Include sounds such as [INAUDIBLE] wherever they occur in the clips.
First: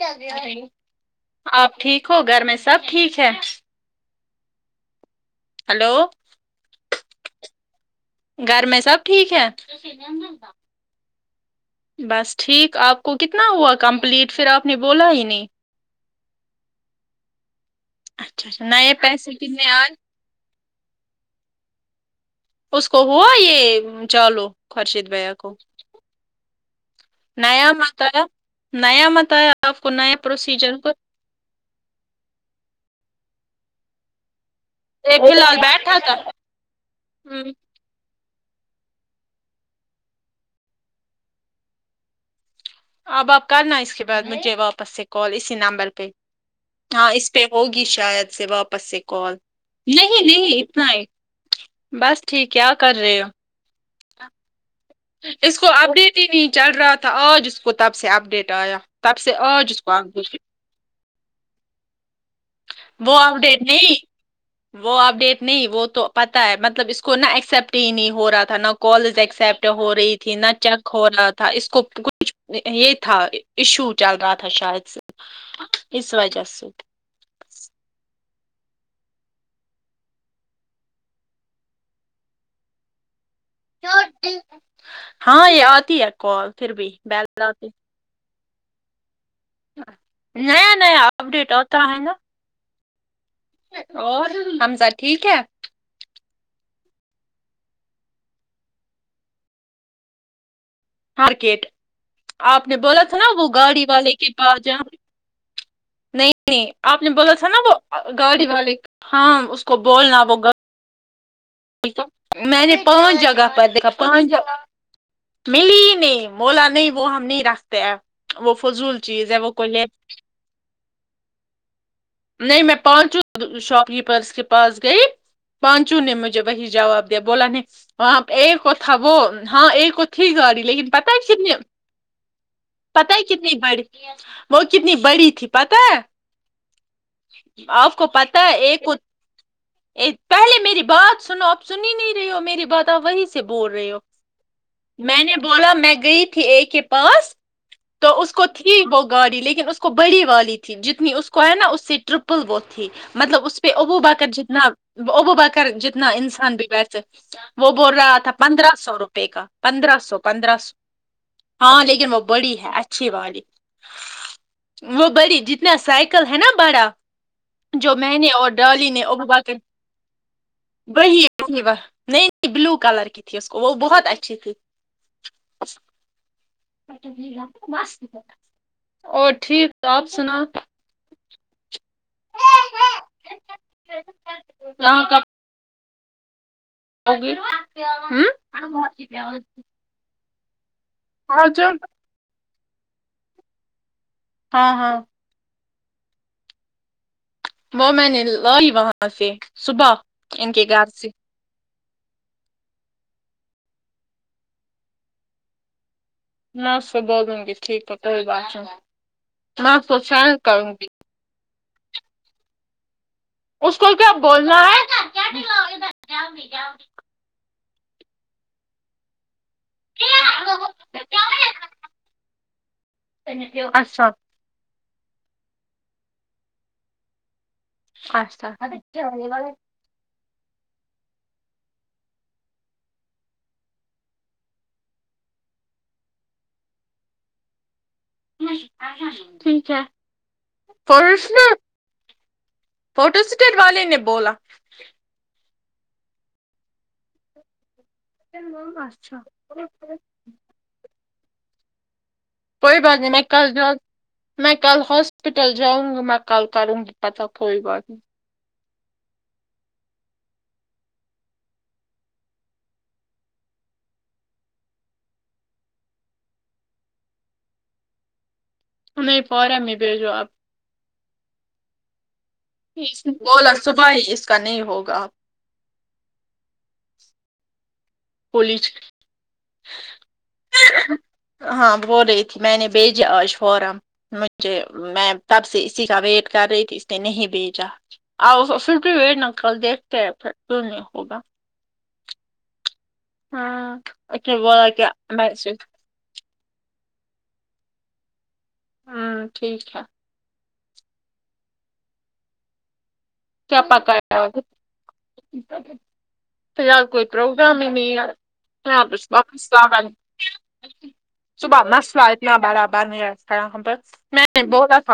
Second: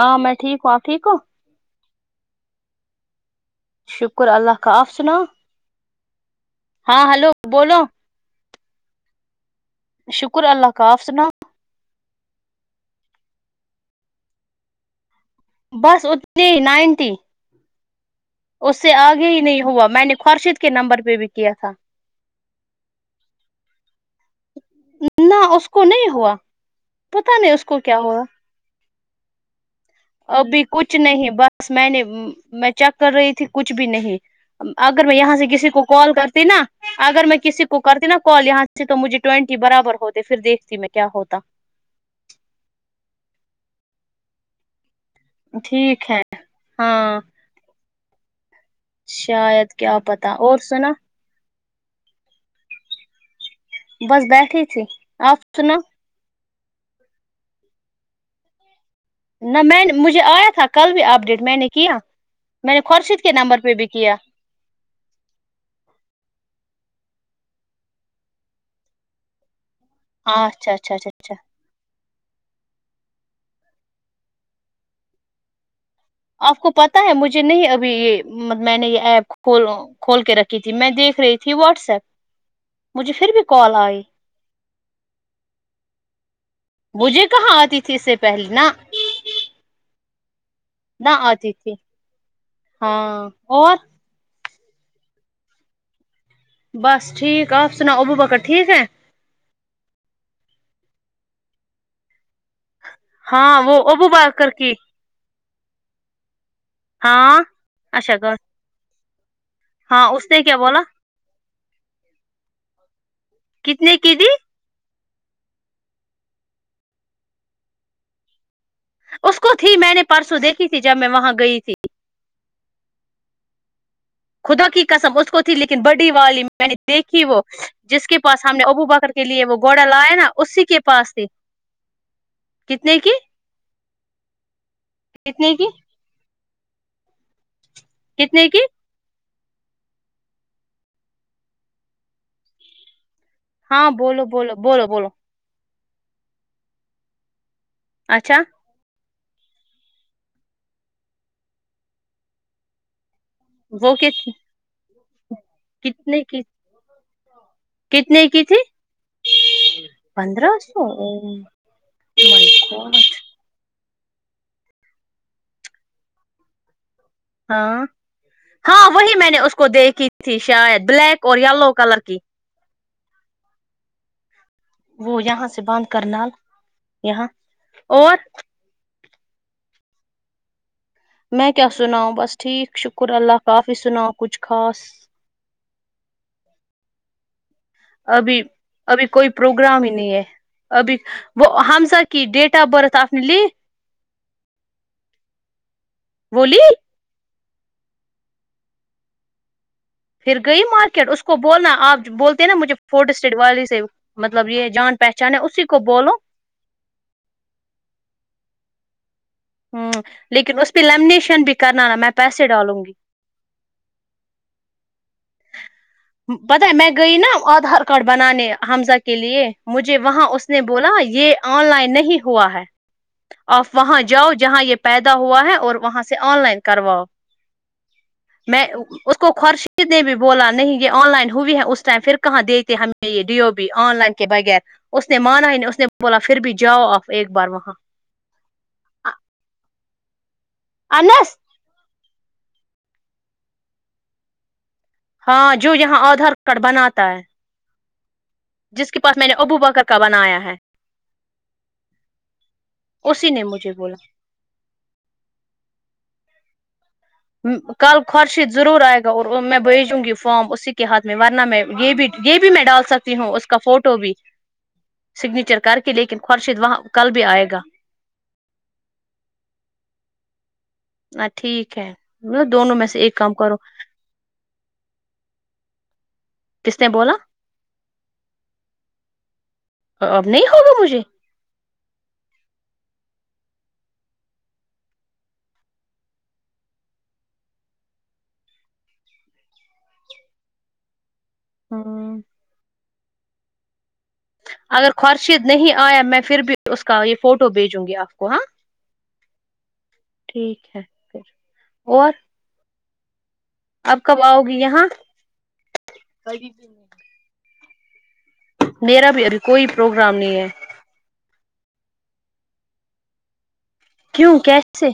ہاں میں ٹھیک ہوں آپ ٹھیک ہو آپ ٹھیک ہو گھر میں سب ٹھیک ہے شکر اللہ کا آپ سنا ہلو ہاں ہیلو بولو گھر میں سب ٹھیک ہے شکر اللہ کا آپ سناؤ بس ٹھیک آپ کو کتنا ہوا کمپلیٹ پھر آپ نے بولا ہی نہیں بس اتنی ہی نائنٹی اچھا اچھا اس نئے سے آگے پیسے ہی نہیں کتنے ہوا آئے میں نے خورشد کے نمبر پہ بھی کیا تھا اس کو ہوا یہ چالو خرشید بھیا نہ کو اس نہیں ہوا پتا نہیں اس نیا کو کیا متا ہوا نیا متا آپ کو نیا ابھی پروسیجر کو کچھ نہیں بس میں نے میں چیک کر رہی تھی کچھ بھی نہیں اگر میں ایک فی یہاں سے الحال کسی کو بیٹھا کال تھا کرتی نا اگر میں کسی کو کرتی نا کال یہاں سے تو مجھے ٹوینٹی برابر ہوتے پھر دیکھتی میں کیا ہوتا اب آپ کرنا اس کے بعد مجھے واپس سے کال اسی نمبر پہ ٹھیک ہے ہاں اس پ ہوگی شاید سے واپس سے کال شاید کیا نہیں پتا اور نہیں سنا اتنا ہی بس ٹھیک کیا کر رہے ہو بس بیٹھی تھی آپ اس کو سنا اپڈیٹ ہی نہیں چل رہا تھا آج اس کو تب سے اپڈیٹ آیا تب سے نہ آج اس میں کو مجھے اپڈیٹ آیا تھا کل بھی اپ ڈیٹ میں نے کیا میں نے وہ خورشید کے نمبر اپڈیٹ پہ بھی نہیں کیا وہ اپڈیٹ نہیں وہ تو پتا ہے مطلب اس کو نہ ایکسیپٹ ہی نہیں ہو رہا تھا نہ کالز ایکسپٹ ہو رہیھی تھی نہ اچھا چیک اچھا ہو اچھا رہا اچھا تھا تھا اس کو کچھ یہ تھا ایشو چل رہا تھا شاید سے اسس وجہ ست تا ہے مجھے نہیں ابھی یہ میں نے یہ ایپ کول کھول کے رکھی تھی میں دیکھ رہی تھی واٹس ایپ مجھے پھر بھی کال آئی ہاں یہ آتی ہے کال پھر بھی بی آتی پہلن [INAUDIBLE] نہ اپڈیٹ آتی تھی ہوتا ہے نا ہاں اور اور حمزہ ٹھیک ہے بس ٹھیک آپ سناؤ ابو بکر ٹھیک ہے مارکیٹ آپ نے بولا تھا نا وہ ہاں گاڑی ابو والے کے بکر پاس کی جا نہیں نہیں آپ نے بولا ہاں تھا نا وہ اچھا گڑ گاڑی والک ہاں اس کو ہاں بولنا اس وہ نے کیا بولا میں نے پانچ جگہ پر دکھا کتنے کی پانچ دی جگ ملی نہیں بولا نہیں وہ ہم نہیں رکھتے ہیں وہ فضول چیز ہے اس کو وہ تھی لے میں نے پرسوں دیکھی تھی جب میں وہاں گئی تھی نہیں میں پانچو شاپکیپرس کے خدا پاس کی گئی قسم اس کو تھی لیکن پانچوں بڑی نے والی ہی میں نے جواب دیا دیکھی وہ بولا نے جس کے وہاں پاس ہم ایک نے کو ابو تھا بکر وہ کے لیے ہاں گھوڑا ایک کو لایا نا تھی گاڑی اسی کے لیکن پاس پتا ہے تھی کتنے کتنے پت کی ہے کتنی بڑی وہ کتنی بڑی تھی کتنے کی پتا آپ کو کتنے پتا ہے کی ایک ا پہلے میری بات سنو آپ سنی نہیں رہے ہو میری بات آپ وہی سے سے بول ہاں رہے ہو بولو بولو بولو بولو میں نے بولا میں گئی تھی اے کے پاس تو اس اچھا کو تھی وہ گاڑی لیکن اس کو بڑی والی تھی جتنی اس کو ہے نا اس سے ٹرپل وہ تھی مطلب اس پ وہ ابو بکر جتنا ابو بکر جتنا ا کتنے کی انسان بھی بیس وہ بول رہا کتنے تھا کی تھی پندرہ سو روپے کا پندرہ سو پندرہ سو ہاں لیکن وہ بڑی ہے اچھی والی وہ بڑی جتنا سائیکل ہے نا بڑا جو میں نے اور ڈرلی نے ابو بکر دیک کی تھی شاید وہی بلیک اور وہی یلو و کلر کی نہیں نہیں بلیو کلر کی تھی اس کو وہ بہت اچھی تھی وہ یہاں سے بند کرناال یہاں اور اور ٹھیک آپ سنا میں کیا سناؤ بس ٹھیک شکر اللہ کافی سناؤ کچھ خاص یہاں کب [INAUDIBLE] ابھی ابھی کوئی پروگرام ہی ابھی وہ آجاؤ ہم سا کی ڈیٹ آف برت آنے لی ہاں ہاں بولی وہ میں نے لائی وہاں سے صبح پھر ان گئی کے گھر سے مارکیٹ اس کو بولنا آپ بولتے نا مجھے فورٹ اسٹٹ والی سے مطلب یہ جان پہچان ہے اسی کو بولو ہاں اس سے بول دوں گی ٹھیک ہے کوئی بات نہیں میں اس ہمم کو سینڈ لیکن کروں اس پہ گی لیمنیشن بھی کرنا نا میں پیسے ڈالوں گی اس کو کیا بولنا ہے پتہ ہے میں گئی نا آدھار کارڈ بنانے حمزہ کے لیے مجھے وہاں اس نے بولا یہ آن لائن نہیں ہوا ہے آپ ہے وہاں اچھا جاؤ جہاں یہ پیدا ہوا ہے اور وہاں سے آن لائن کرواؤ اچھا میں اس کو خورشید نے بھی بولا نہیں یہ آن لائن ہوئی ہے اس ٹائم پھر کہاں دیتے ہمیں یہ ڈیو بی آن لائن کے بغیر اس نے مانا ہی نہیں اس نے بولا پھر بھی جاؤ آپ ایک بار وہاں انس [UNINTELLIGIBLE] فوٹو سٹی والے نے بولا ہاں جو یہاں آدھار کارڈ بناتا ہے جس کے اچھا پاس میں نے ابو بکر کا بنایا ہے کوئی بات نہیں م اسی نے کل مجھے جاؤ بولا میں کل ہاسپٹل جاؤں گ م میں کالل کروں گ کل خورشید ضرور آئے گا اور میں بھیجوں گی فام اسی کے ہاتھ میں ورنہ میں یہ بھی یہ بھی میں ڈال سکتا ہوں اس کا فوٹو بھی سگنیچر کر کے لیکن خورشید وہاں کل بھی آئے گا نہیں فورم میں بھیجو آپ نہ ٹھیک ہے مطلب دونوں میں سے ایک کام بولا کرو صبح ہی اس کا نہیں ہوگا آپ کس نے بولا کالج اب نہیں ہوگا مجھے ہاں بولرہی تھی مینے بھیجا آج فارم مجھے میں تب سے اسی کا ویٹ کر رہی تھی اس نے نہیں بھیجا آ پھر بھی و نا کل دیکتے ہیں پھر کیوں نہیں ہوگا ہاں ہاں ہ میں پھر بھی اس کا یہ فوٹو بھیجوں گی آپ کو ہاں ہوں ٹھیک ہے ٹھیک ہے پھر اور کیا اب کب پکایا آج آؤ گی یہاں فی الحال روزا بھی نہیں ہے میرا بھی ابھی کوئی پروگرام نہیں ہے کیوں کیسے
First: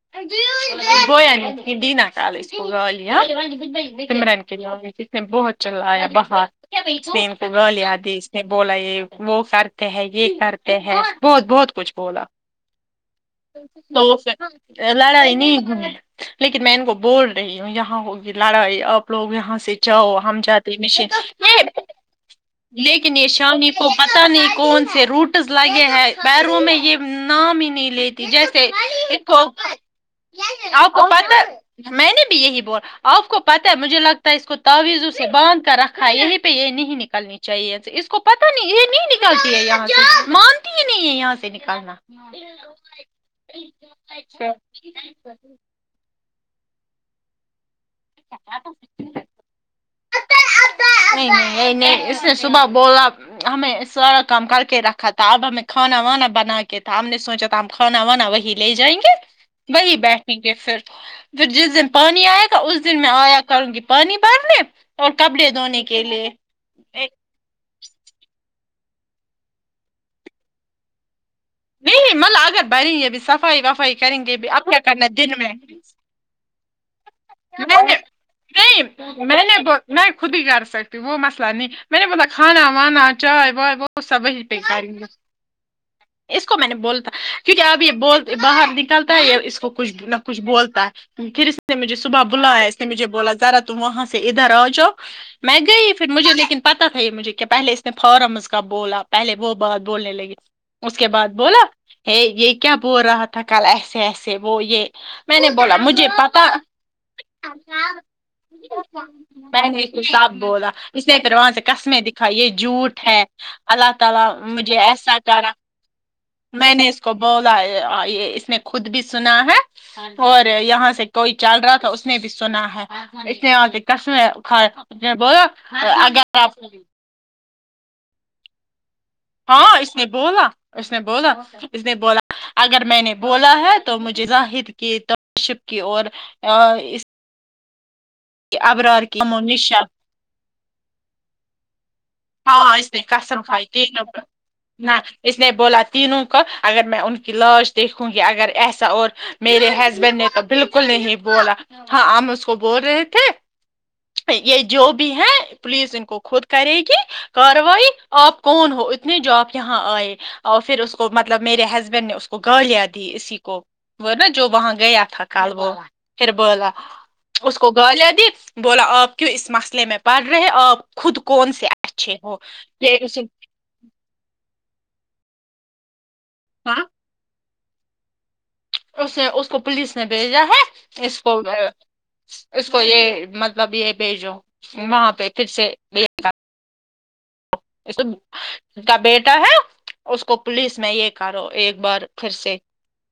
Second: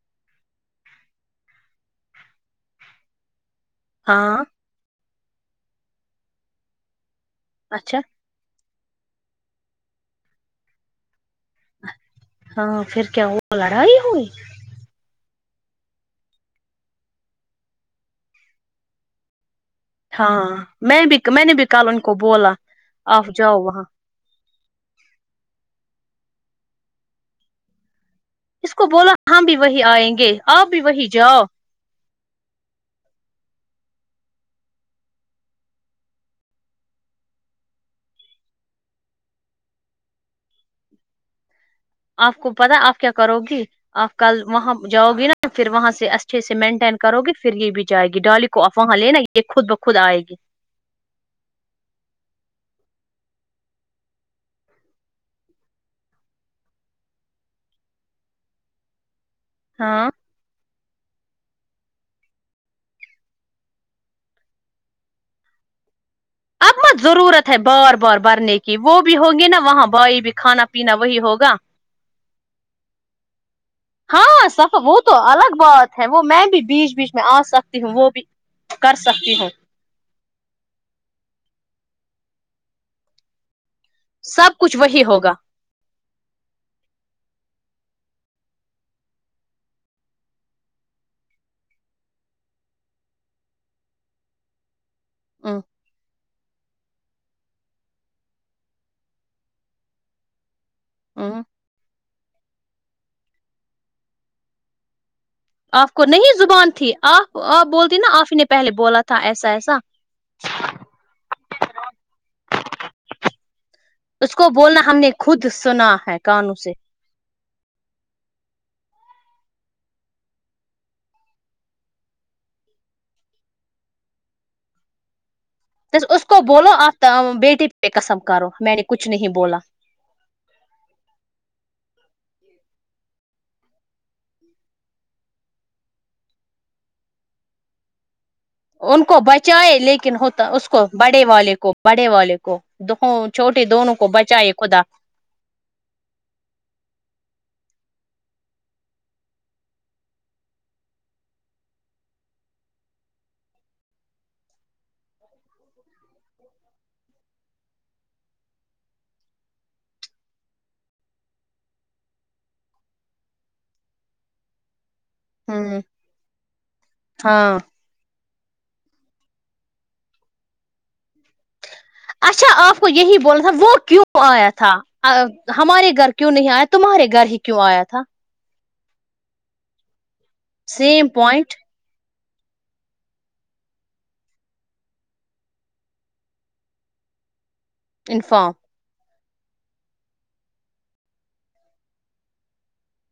[UNINTELLIGIBLE] [UNINTELLIGIBLE] سمرن ہاں کے جس نے بہت چللایا بہار اسپین کو گال اچھا آدیش بولا یہ وہ کرتے ہیں یہ کرتے ہیں بہت بہت کچھ بولا ہاں پھر کیا ہوا لڑائی تو ہوئی پھر لڑائی نہیں لیکن میں گو بول رہی ہوں یہاں ہوگ لڑائی اب لوگ یہاں سے جاؤ ہاں ہم جاتے میں بھی میں نے بھی مشین کل ان کو بولا لیکن آپ یہ جاؤ وہاں پتہ نہیں کون سے روٹس لگے ہیں پیروں میں یہ نام ہی نہیں لیتے جیسے اس کو بولا ایکو ہم بھی وہی آئیں گے بھی آپ کو وہی پتا جاؤ ہے میں نے بھی یہی بولا آپ کو پتہ ہے مجھے لگتا ہے اس کو تاویزوں سے باندھ کر رکھا ہے یہیں پہ یہ نہیں نکلنی چاہیے اس کو پتا نہیں یہ نہیں نکلتی ہے یہاں سے مانتی ہی نہیں ہے یہاں سے نکلنا آپ کو پتا آپ کیا کرو گی آپ کل وہاں جاؤ گی نا پھر وہاں سے اچھے سے مینٹین کرو گے پھر یہ بھی جائے گی ڈالی کو افواہ لینا یہ خود بخود آئے گی نہیں نہیں نہیں نہیں اس نے صبح بولا ہمیں سارا کام کر کے رکھا تھا اب ہمیں کھانا وانا بنا کے تھا ہم نے سوچا ہم کھانا وانا وہی لے جائیں گے وہی ہاں بیٹھیں گے پھر تو پھر جس دن پانی آئے گا اس دن میں آیا کروں گی پانی بھرنے اور کپڑے دونے کے لیے اب مت ضرورت ہے بار بار بھرنے کی وہ بھی ہوں گی نا وہاں بھائی بھی کھانا پینا وہی ہوگا نہیں مل اکر بیٹھ گئی ابھی صفائی وفائی کریں گے ہاں بھی اب سفا کیا وہ کرنا ہے تو دن الگ میں بات ہے وہ میں بھی بیچ بیچ میں آ سکتی میں ہوں نے وہ بھی نہیں کر سکتی میں ہوں نے بو میں خود ہی کر سکتی ہوں وہ مسئلہ نہیں میں نے مطب کھانا وانا چائے وائے وہ سب ہی کچھ پےکاری وہی ہوگا اس کو میں نے بولتا کیونکہ اب یہ بول باہر نکلتا ہے اس کو کچھ نہ کچھ بولتا ہے پھر اس نے مجھے صبح بلایا اس نے مجھے بولا ذرا تم وہاں سے ادھر آ جاؤ ہ میں گئی پھر مجھے لیکن پتا تھا یہ مجھے کہ پہلے اس نے فارمز کا بولا پہلے وہ بات بولنے لگی اس کے بعد ہ بولا ہے یہ کیا بول رہا تھا کل ایسے ایسے وہ یہ میں نے بولا آپ کو مجھے نہیں پتا زبان تھی آپ آپ بولتی نا آپ ہی نے پہلے بولا تھا ایسا ایسا سب بولا اسے پھر وہاں سے قسمے دکھای یہ جھوٹ ہے اللہ اس کو مجھے بولنا ہم نے ایسا خود کرا سنا ہے کانوں سے میں نے کو بولا اس نے خود بھی سنا ہے اور یہاں سے کوئی چل رہا تھا اس نے بھی سنا ہے اس ابی قسمے کھایا اس نے بولا اگر اپ تو بیٹی پہ قسم کارو میں نے کچ نہیں بول ہاں اس نے بولا اس نے بولا اس نے بولا اگر میں نے بولا ہے تو مجھے زاہد کی کاشف کی اور اآ اس کی ان ابرار کو کی بچائے لیکن ہوتا اس کو بڑے والے کو بڑے والے کو ہاں کو اس نے دوں قسم چھوٹے کھائی دونوں تینوں کو پر۔ بچائے خدا نہ اس نے بولا تینوں کا اگر میں ان کی لاش دیکھوں گی اگر ایسا اور میرے ہسبینڈ نے تو بالکل نہیں بولا ہاں ہم اس کو بول رہے تھے یہ جو بھی ہے پولیز ان کو خود کرے گی کاروائی آپ کون ہو اتنے جو اپ یہاں آئے اور پھر اس کو مطلب میرے ہسبینڈ نے اس کو گالیاں دی اسی کو وہ نا جو وہاں گیا تھا کل وہ ہوں پھر بولا اس ہاں کو گالیا دی بولا آپ کیوں اس مسئلے میں پڑ رہے آپ خود کون سے اچھے ہو اچھا آپ کو یہ یہی اسے بولنا تھا وہ کیوں آیا تھا ہمارے گھر کیوں نہیں آیا ہاں تمہارے گھر ہی کیوں آیا تھا اس اس کو پولیس نے بھیجا ہے سیم اس کو پوائنٹ اس کو یہ مطلب یہ بھیجو وہاں پہ پھر سے یہ سب انفارم ان کا بیٹا ہے اس کو پلیس میں یہ کرو ایک بار پھر سے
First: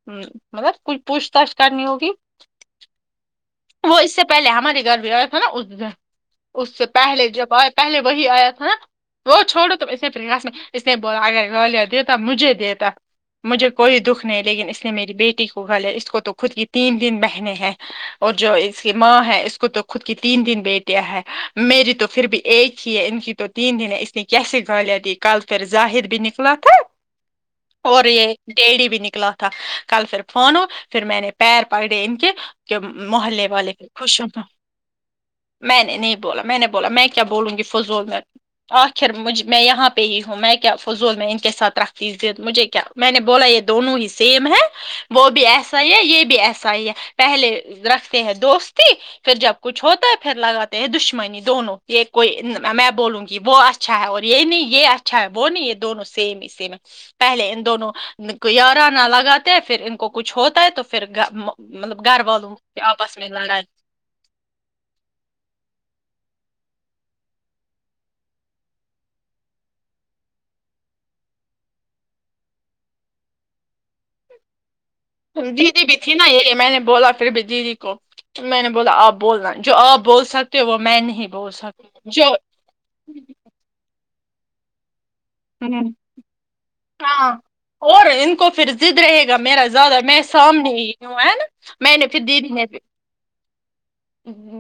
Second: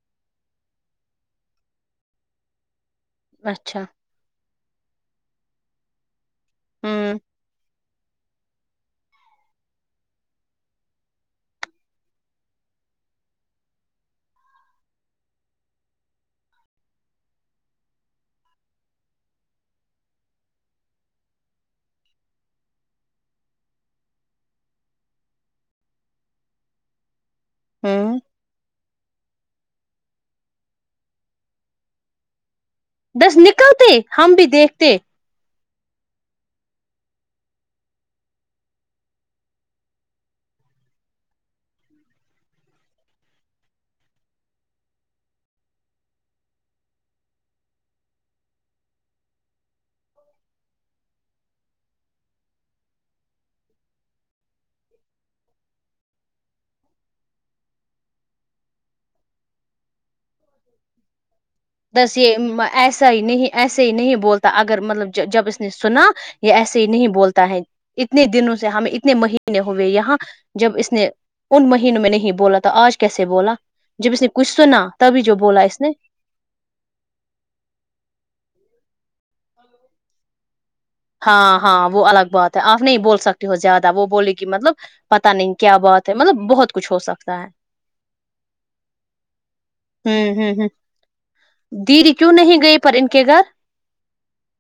ہوں مطلب کچھ پوچھ تاچھ کرنی ہوگی اچھا وہ اس سے پہلے ہمارے گھر بھی آیا تھا نا اس نے اس سے ہوں پہلے جب آیا پہلے وہی آیا تھا نا وہ چھوڑو تو اس نے میں اس نے بولا اگر گالیا ں دیتا مجھے دیتا مجھے کوئی دکھ نہیں لیکن اس نے میری بیٹی کو گالیاں ہے اس کو تو خود کی تین دن بہنے ہے اور جو اس کی ماں ہے اس کو تو خود کی تین تین بیٹیاں ہے میری تو پھر بھی ایک ہی ہے ان کی تو تین تین اس لیے کیسے کہ لیا کہ کل پھرظاہر بھی نکلا تھا اور ہوں یہ ڈیڑی بھی نکلا تھا کل پھر فورا پھر میں نے پیر پکڑے ان کے کہ بس محلے والے پھر نکلتے خوش ہو ہم بھی دیکھتے میں نے نہیں بولا میں نے بولا میں کیا بولوں گی فضول میں آخر مجھ میں یہاں پہ ہی ہوں میں کیا فضول میں ا ان کے ساتھ رہتی پھر مجھے کیا میں نے بولا یہ دونوں ہی سیم ہے وہ بھی ایسا ہی ہے یہ بھی ایسا ہی ہے پہلے رکھتے ہیں دوستی پھر جب کچھ ہوتا ہے پھر لگاتے ہیں دشمنی دونوں یہ کوئی میں بولوں گی وہ اچھا ہے اور یہ نہیں یہ اچھا ہے وہ نہیں یہ دونوں سیم ہی سیم ہے پہلے ان دونوں کو یارانا لگاتے پھر ان کو کچھ ہوتا ت ہے تو پھر مطلب بس گھر یہ والوں م- ایسا آپس ہی میں نہیں لڑائی ایسا آہستے نہیں بولتا اگر مطلب جب اس نے سنا یہ ایسے ہی نہیں بولتا ہے اتنے دنوں سے ہمیں اتنے مہینے ہوئے یہاں جب اس نے ان مہینوں میں نہیں بولا تھا آج کیسے بولا جب اس نے کچھ سنا تبھی جو بولا جی اس جی نے بھی تھی نہیں یہ میں نے بولا پھر بھی دیدی کو میں نے بولا آپ بولنا جو آپ بول سکتے تے وہ میں نے ہاں ہاں وہ الگ بات ہے آپ نہیں بول سکتی ہو زیادہ وہ بولے گی مطلب پتا نہیں کیا ہوں، بات ہے مطلب بہت کچھ ہو ہاں سکتا ہے اور ان کو پھر ضد رہے گا میرا زیادہ میں ہے ہوں ہوں سامنے ہی ہوں ہے نا میں نے دیدی پھر کیوں دیدی نہیں نے گئی پر ان کے گھر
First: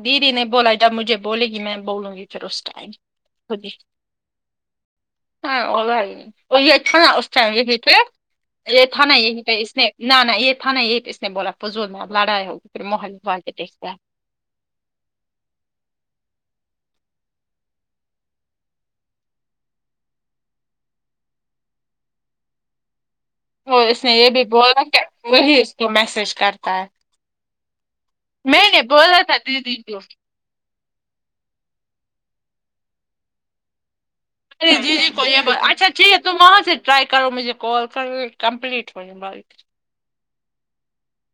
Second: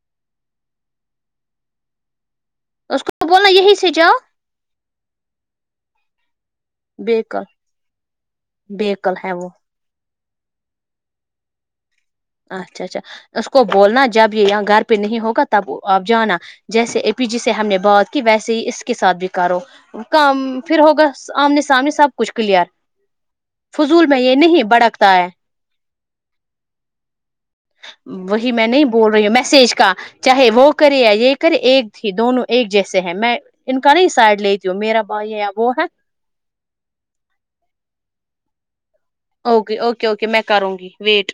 دیدی نے بولا جب مجھے بولے گی میں بولوں گی پھر اس ٹائم اس کو بولا خود ہی یہی سے جاؤ ہاں ادھر یہ تھانا اس بےکل ٹائم یہی پہ یہ بےکل تھانا ہے یہی وہ پہ اس نے نہ نہ یہ تھا نا یہ اس نے بولا فضول میں لڑائیاں اچھا اچھا محلے وا اس لے‌ کو دیکھتے ہے بولنا جب یہ یہاں گھر پہ نہیں ہوگا تب وہ آب جانا جیسے اے پی جی سے ہم نے بات کی ویسے ہی اس کے ساتھ بھی کرو کام پھر ہوگا آمنے سامنے سب کچھ کلیئر تو اس فضول نے میں یہ بھی نہیں بولا کہ بھڑکتا ہے وہی اس کو میسج کرتا ہے وہی میں نے نہیں بول بولا رہی ہوں تھا میسج دیدی کا کو چاہے وہ کرے یا یہ کرے ایک تھی دونوں ایک جیسے ہیں میں ان کا نہیں سائڈ لے ارے جی جی اچھا ٹھیک ہے تم وہاں سے ٹرائی کرو مجھے کال کمپلیٹ ہونے والی اوکے اوکے اوکے میں کروں گی ویٹ